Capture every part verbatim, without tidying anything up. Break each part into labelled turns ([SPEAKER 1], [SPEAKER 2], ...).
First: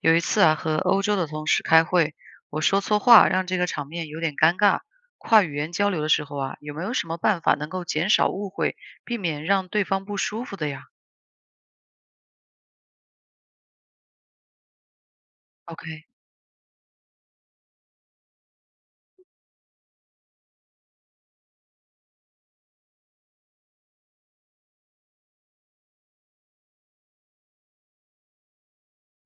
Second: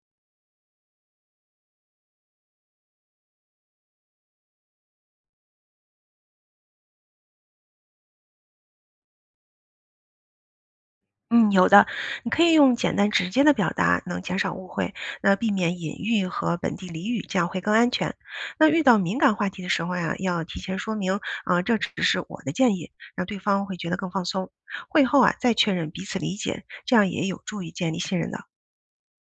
[SPEAKER 1] 有一次啊，和欧洲的同事开会，我说错话，让这个场面有点尴尬。跨语言交流的时候啊，有没有什么办法能够减少误会，避免让对方不舒服的呀
[SPEAKER 2] 嗯，有的，你可以用简单直接的表达，能减少误会，那避免隐
[SPEAKER 1] ？OK，
[SPEAKER 2] 喻和本地俚语，这样会更安全。那遇到敏感话题的时候呀，要提前说明，啊、这只是我的建议，让对方会觉得更放松。会后啊，再确认彼此理解，这样也有助于建立信任的。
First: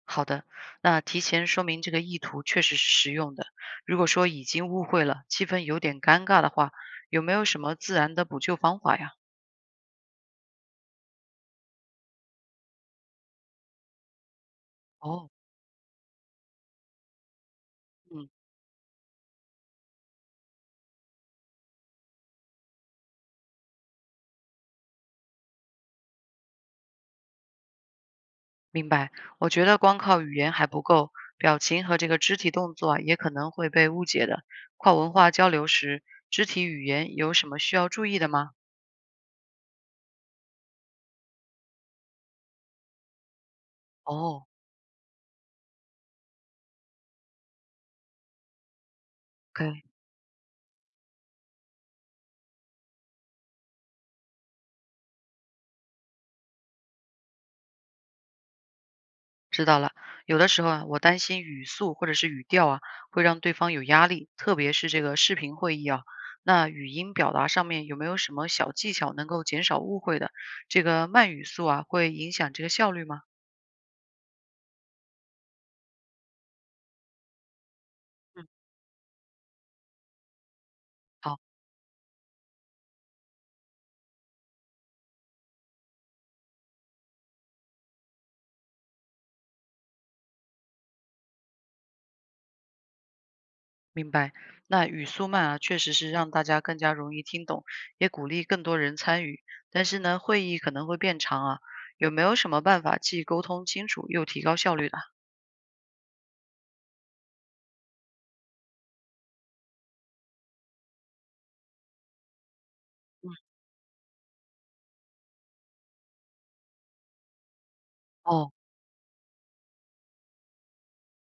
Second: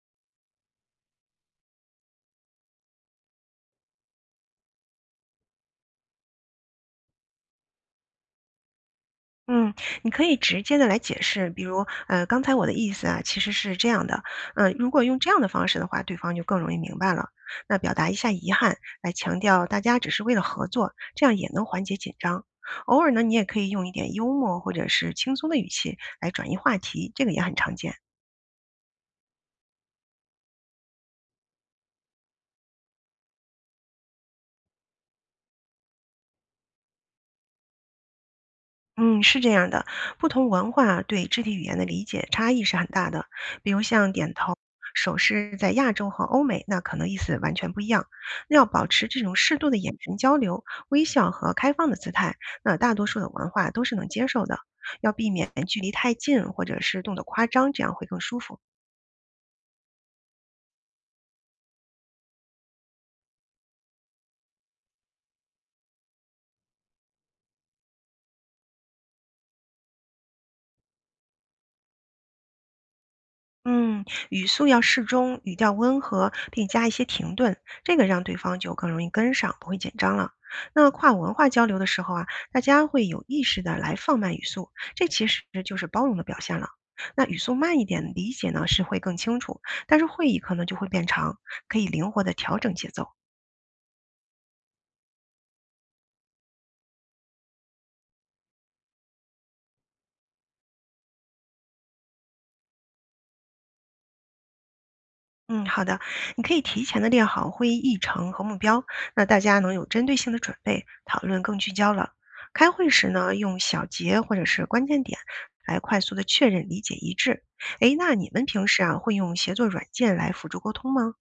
[SPEAKER 1] 好的，那提前说明这个意图确实是实用的。如果说已经误会了，气氛有点尴尬的话，有没有什么自然的补救方法呀？
[SPEAKER 2] 嗯，你可以直接的来解释，比如，呃，刚才我的意思啊，其实是这样的，嗯，如果用
[SPEAKER 1] 哦，
[SPEAKER 2] 这样的方式的话，对方就更容易明白了。那表达一
[SPEAKER 1] 嗯。
[SPEAKER 2] 下遗憾，来强调大家只是为了合作，这样也能缓解紧张。偶尔呢，你也可以用一点幽默或者是轻松的语气来转移话题，这个也很常见。
[SPEAKER 1] 明白，我觉得光靠语言还不够，表情和这个肢体动作啊，也可能会被误解的。跨文化交流时，肢体语言有什么需要注意的吗？
[SPEAKER 2] 嗯，是这样的，不同文化对肢体语言的理解差异是很大的。比如像点
[SPEAKER 1] 哦
[SPEAKER 2] 头、手势，在亚洲和欧美，那可能意思完全不一样。那要保持这种适度的
[SPEAKER 1] ，OK，
[SPEAKER 2] 眼神交流、微笑和开放的姿态，那大多数的文化都是能接受的。要避免距离太近，或者是动得夸张，这样会更舒服。
[SPEAKER 1] 知道了。有的时候啊，我担心语速或者是语调啊，会让对方有压力，特别是这个视频会议啊。那语音表达上面有没有什么小技巧能够减少误会的？这个慢语速啊，会影响这个效率吗？
[SPEAKER 2] 嗯，语速要适中，语调温和，并加一些停顿，这个让对
[SPEAKER 1] 嗯，
[SPEAKER 2] 方就更容易跟上，不会紧张了。那跨文
[SPEAKER 1] 好。
[SPEAKER 2] 化交流的时候啊，大家会有意识的来放慢语速，这其实就是包容的表现了。那语速慢一点，理解呢是会更清楚，但是会议可能就会变长，可以灵活的调整节奏。
[SPEAKER 1] 明白，那语速慢啊，确实是让大家更加容易听懂，也鼓励更多人参与。但是呢，会议可能会变长啊，有没有什么办法既沟通清楚又提高效率的啊？
[SPEAKER 2] 嗯，好的，你可以提前的列好会议议程和目标，那大家能有针对性的准备，讨论更聚焦了。开会时
[SPEAKER 1] 嗯，
[SPEAKER 2] 呢，用小结或者是关键点来快速的确认理解一致。诶，那你们
[SPEAKER 1] 哦，
[SPEAKER 2] 平时啊会用协作软件来辅助沟通吗？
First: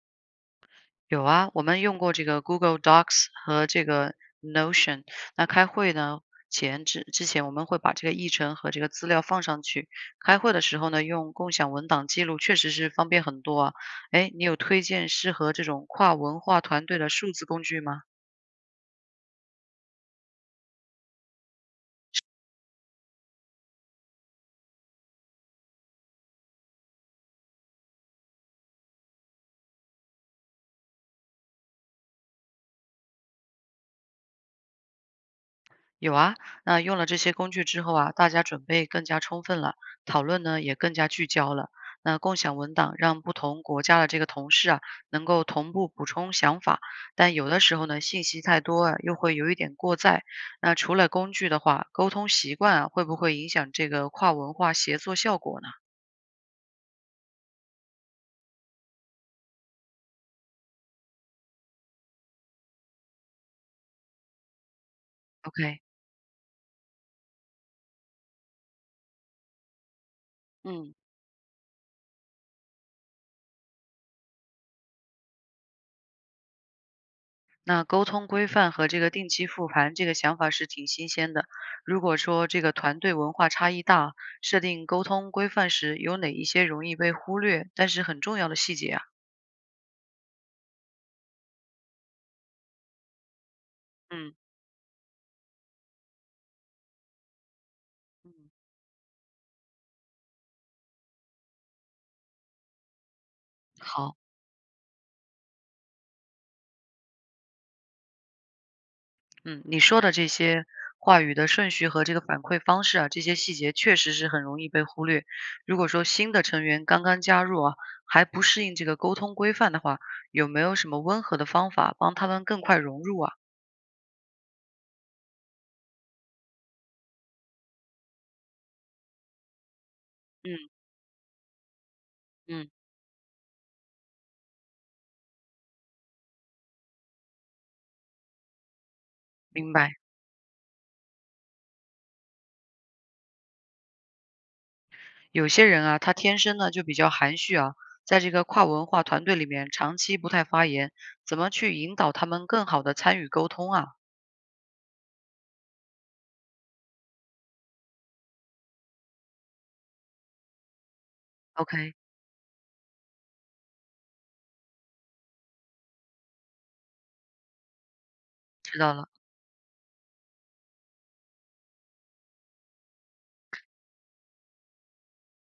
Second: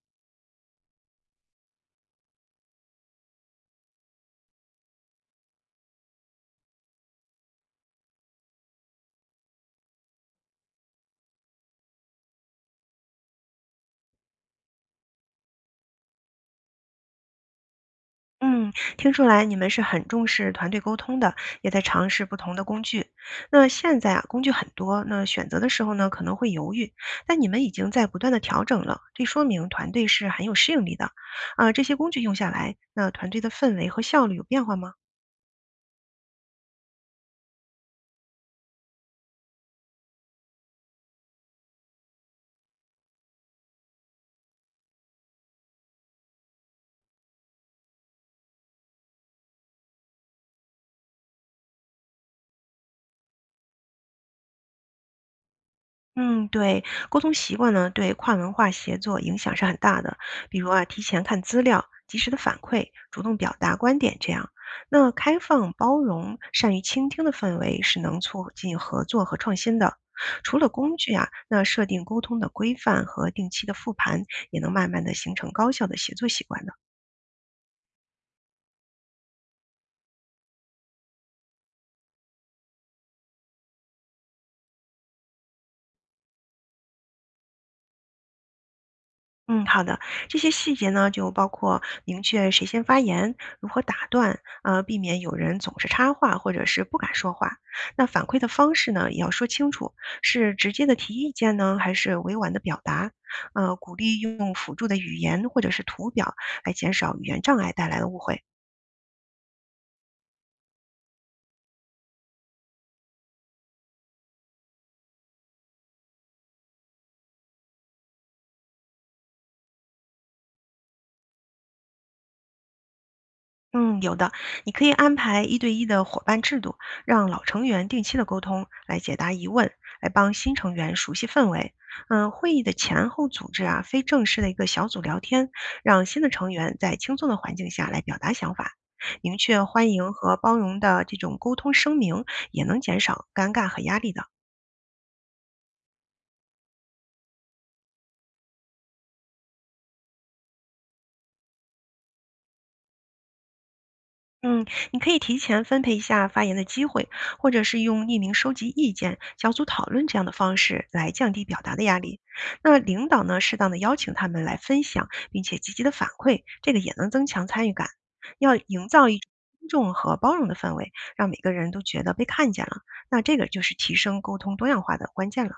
[SPEAKER 1] 有啊，我们用过这个 Google Docs 和这个 Notion。那开会呢前之之前，我们会把这个议程和这个资料放上去。开会的时候呢，用共享文档记录，确实是方便很多啊。哎，你有推荐适合这种跨文化团队的数字工具吗？
[SPEAKER 2] 嗯，听出来你们是很重视团队沟通的，也在尝试不同的工具。那现在啊，工具很多，那选择的时候呢，可能会犹豫，但你们已经在不断的调整了，这说明团队是很有适应力的。啊、这些工具用下来，那团队的氛围和效率有变化吗？
[SPEAKER 1] 有啊，那用了这些工具之后啊，大家准备更加充分了，讨论呢也更加聚焦了。那共享文档让不同国家的这个同事啊，能够同步补充想法，但有的时候呢，信息太多啊，又会有一点过载。那除了工具的话，沟通习惯啊，会不会影响这个跨文化协作效果呢
[SPEAKER 2] 嗯，对，沟通习惯呢，对跨文化协作影响是很大的。比如啊，提前看资料，及时的反馈，主动表达观点，这样，那开放、
[SPEAKER 1] ？OK，
[SPEAKER 2] 包容、善于倾听的氛围是能促进合作和创新的。除了
[SPEAKER 1] 嗯。
[SPEAKER 2] 工具啊，那设定沟通的规范和定期的复盘，也能慢慢的形成高效的协作习惯的。
[SPEAKER 1] 那沟通规范和这个定期复盘这个想法是挺新鲜的。如果说这个团队文化差异大，设定沟通规范时有哪一些容易被忽略，但是很重要的细节啊？
[SPEAKER 2] 嗯，好的。这些细节呢，就包括明确谁先发言，如何打
[SPEAKER 1] 嗯，
[SPEAKER 2] 断，呃，避免有人总是插话或者是不敢说话。那反馈的
[SPEAKER 1] 嗯，
[SPEAKER 2] 方式呢，也要说清楚，是直接的提意见呢，还是委婉的表达？呃，鼓励
[SPEAKER 1] 好，
[SPEAKER 2] 用辅助的语言或者是图表来减少语言障碍带来的误会。
[SPEAKER 1] 嗯，你说的这些话语的顺序和这个反馈方式啊，这些细节确实是很容易被忽略。如果说新的成员刚刚加入啊，还不适应这个沟通规范的话，有没有什么温和的方法帮他们更快融入啊？
[SPEAKER 2] 嗯，有的，你可以安排一对一的伙伴制度，让老成员定期的沟通，来解答疑问，来帮新
[SPEAKER 1] 嗯
[SPEAKER 2] 成员熟悉氛围。嗯，会议
[SPEAKER 1] 嗯，
[SPEAKER 2] 的前后组织啊，非正式的一个小组聊天，让新的成员在轻松的环境下来表达想法。明确
[SPEAKER 1] 明
[SPEAKER 2] 欢
[SPEAKER 1] 白。
[SPEAKER 2] 迎和包容的这种沟通声明，也能减少尴尬和压力的。
[SPEAKER 1] 有些人啊，他天生呢就比较含蓄啊，在这个跨文化团队里面长期不太发言，怎么去引导他们更好的参与沟通啊
[SPEAKER 2] 嗯，你可以提前分配一下发言的机会，或者是用匿名收集意见、小组讨论这样的方式来降低表达的
[SPEAKER 1] ？OK，
[SPEAKER 2] 压力。那领导呢，适当的邀请他们来分享，并且积极的反馈，这个也能增强参与感。要
[SPEAKER 1] 知
[SPEAKER 2] 营
[SPEAKER 1] 道
[SPEAKER 2] 造
[SPEAKER 1] 了。
[SPEAKER 2] 一种尊重和包容的氛围，让每个人都觉得被看见了。那这个就是提升沟通多样化的关键了。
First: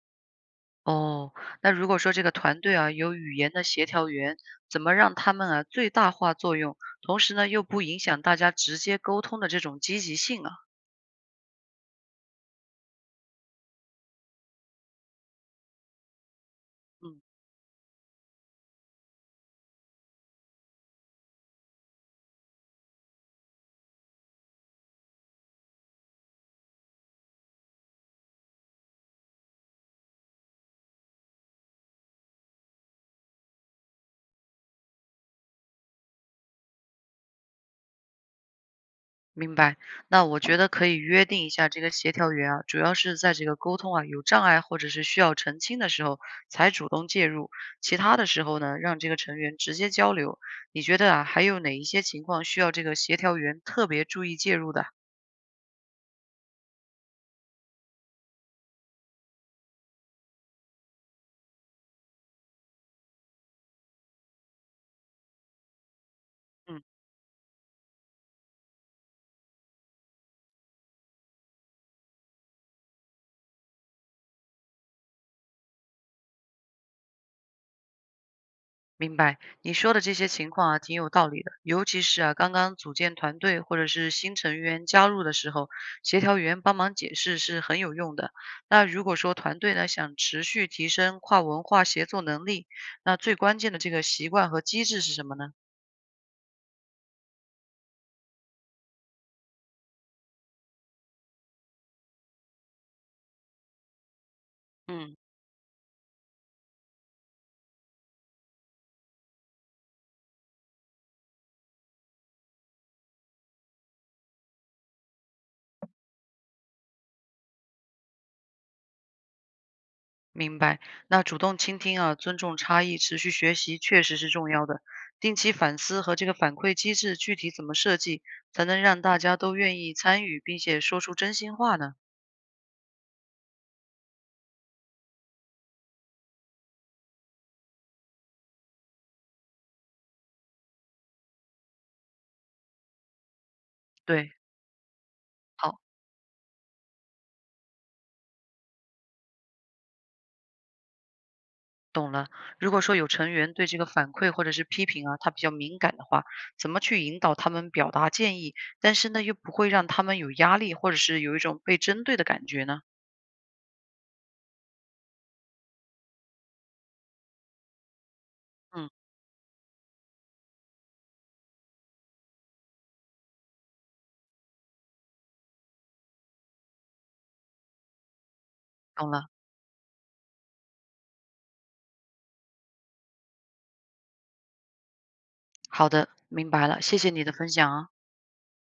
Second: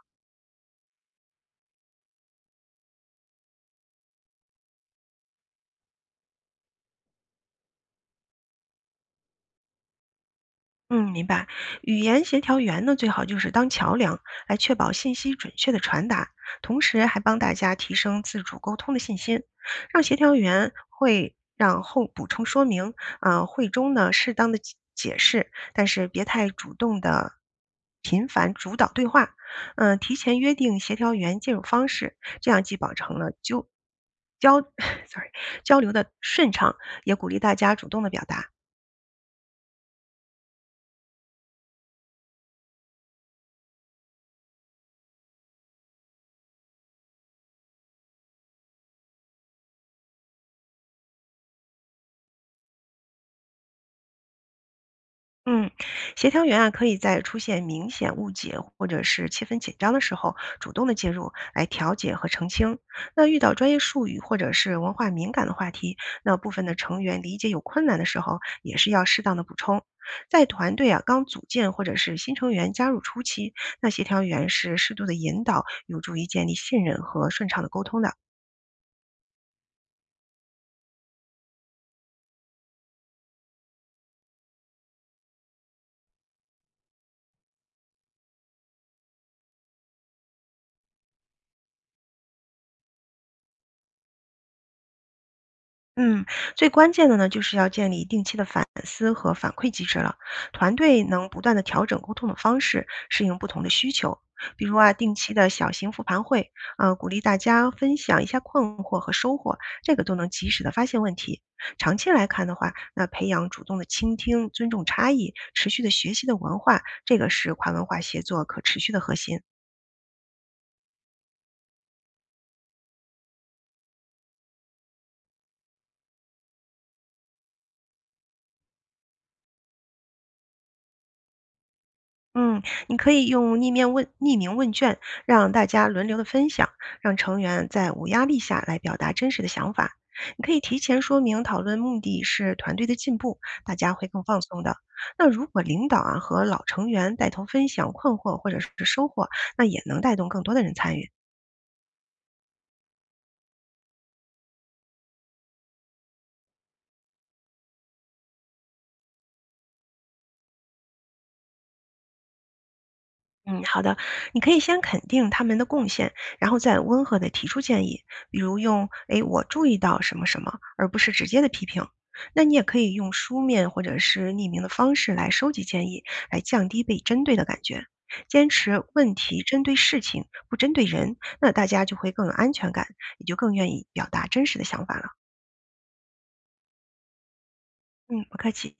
[SPEAKER 1] 哦，那如果说这个团队啊有语言的协调员，怎么让他们啊最大化作用，同时呢又不影响大家直接沟通的这种积极性啊？
[SPEAKER 2] 嗯，明白。语言协调员呢，最好就是当桥梁，来确保信息准确的传达，同时还
[SPEAKER 1] 嗯。
[SPEAKER 2] 帮大家提升自主沟通的信心，让协调员会让后补充说明，啊、会中呢适当的解解释，但是别太主动的频繁主导对话，嗯、提前约定协调员介入方式，这样既保证了就交 ，sorry 交流的顺畅，也鼓励大家主动的表达。
[SPEAKER 1] 明白，那我觉得可以约定一下这个协调员啊，主要是在这个沟通啊有障碍或者是需要澄清的时候才主动介入，其他的时候呢，让这个成员直接交流。你觉得啊，还有哪一些情况需要这个协调员特别注意介入的？
[SPEAKER 2] 嗯，协调员啊，可以在出现明显误解或者是气氛紧张的时候，主动的介入来调解和澄清。那遇到专业术语或者是文化敏感的话题，那部分的
[SPEAKER 1] 嗯。
[SPEAKER 2] 成员理解有困难的时候，也是要适当的补充。在团队啊刚组建或者是新成员加入初期，那协调员是适度的引导，有助于建立信任和顺畅的沟通的。
[SPEAKER 1] 明白，你说的这些情况啊，挺有道理的。尤其是啊，刚刚组建团队或者是新成员加入的时候，协调员帮忙解释是很有用的。那如果说团队呢想持续提升跨文化协作能力，那最关键的这个习惯和机制是什么呢？
[SPEAKER 2] 嗯，最关键的呢，就是要建立定期的反思和反馈机制了。团队能不断的调整沟通的方式，适应不同的需求。比如啊，定
[SPEAKER 1] 嗯，
[SPEAKER 2] 期的小型复盘会，呃，鼓励大家分享一下困惑和收获，这个都能及时的发现问题。长期来看的话，那培养主动的倾听、尊重差异、持续的学习的文化，这个是跨文化协作可持续的核心。
[SPEAKER 1] 明白。那主动倾听啊，尊重差异，持续学习确实是重要的。定期反思和这个反馈机制具体怎么设计，才能让大家都愿意参与，并且说出真心话呢？
[SPEAKER 2] 嗯，你可以用匿名问匿名问卷，让大家轮流的分享，让成员在无压力下来表达真实的想法。你可以提前说明讨论目的是团队的进步，大家会更
[SPEAKER 1] 对。
[SPEAKER 2] 放松的。那如果
[SPEAKER 1] 好。
[SPEAKER 2] 领导啊和老成员带头分享困惑或者是收获，那也能带动更多的人参与。
[SPEAKER 1] 懂了。如果说有成员对这个反馈或者是批评啊，他比较敏感的话，怎么去引导他们表达建议，但是呢，又不会让他们有压力，或者是有一种被针对的感觉呢？
[SPEAKER 2] 嗯，好的，你可以先肯定他们的贡献，然后再温和的提出建议，比如用
[SPEAKER 1] 嗯，
[SPEAKER 2] “诶，我注意到什么什么"，而不是直接的批评。那你也可以用书面或者是匿名的方式来收集建议，来降低被针对的感觉。坚持
[SPEAKER 1] 懂
[SPEAKER 2] 问
[SPEAKER 1] 了。
[SPEAKER 2] 题针对事情，不针对人，那大家就会更有安全感，也就更愿意表达真实的想法了。
[SPEAKER 1] 好的，明白了，谢谢你的分享啊。
[SPEAKER 2] 嗯，不客气。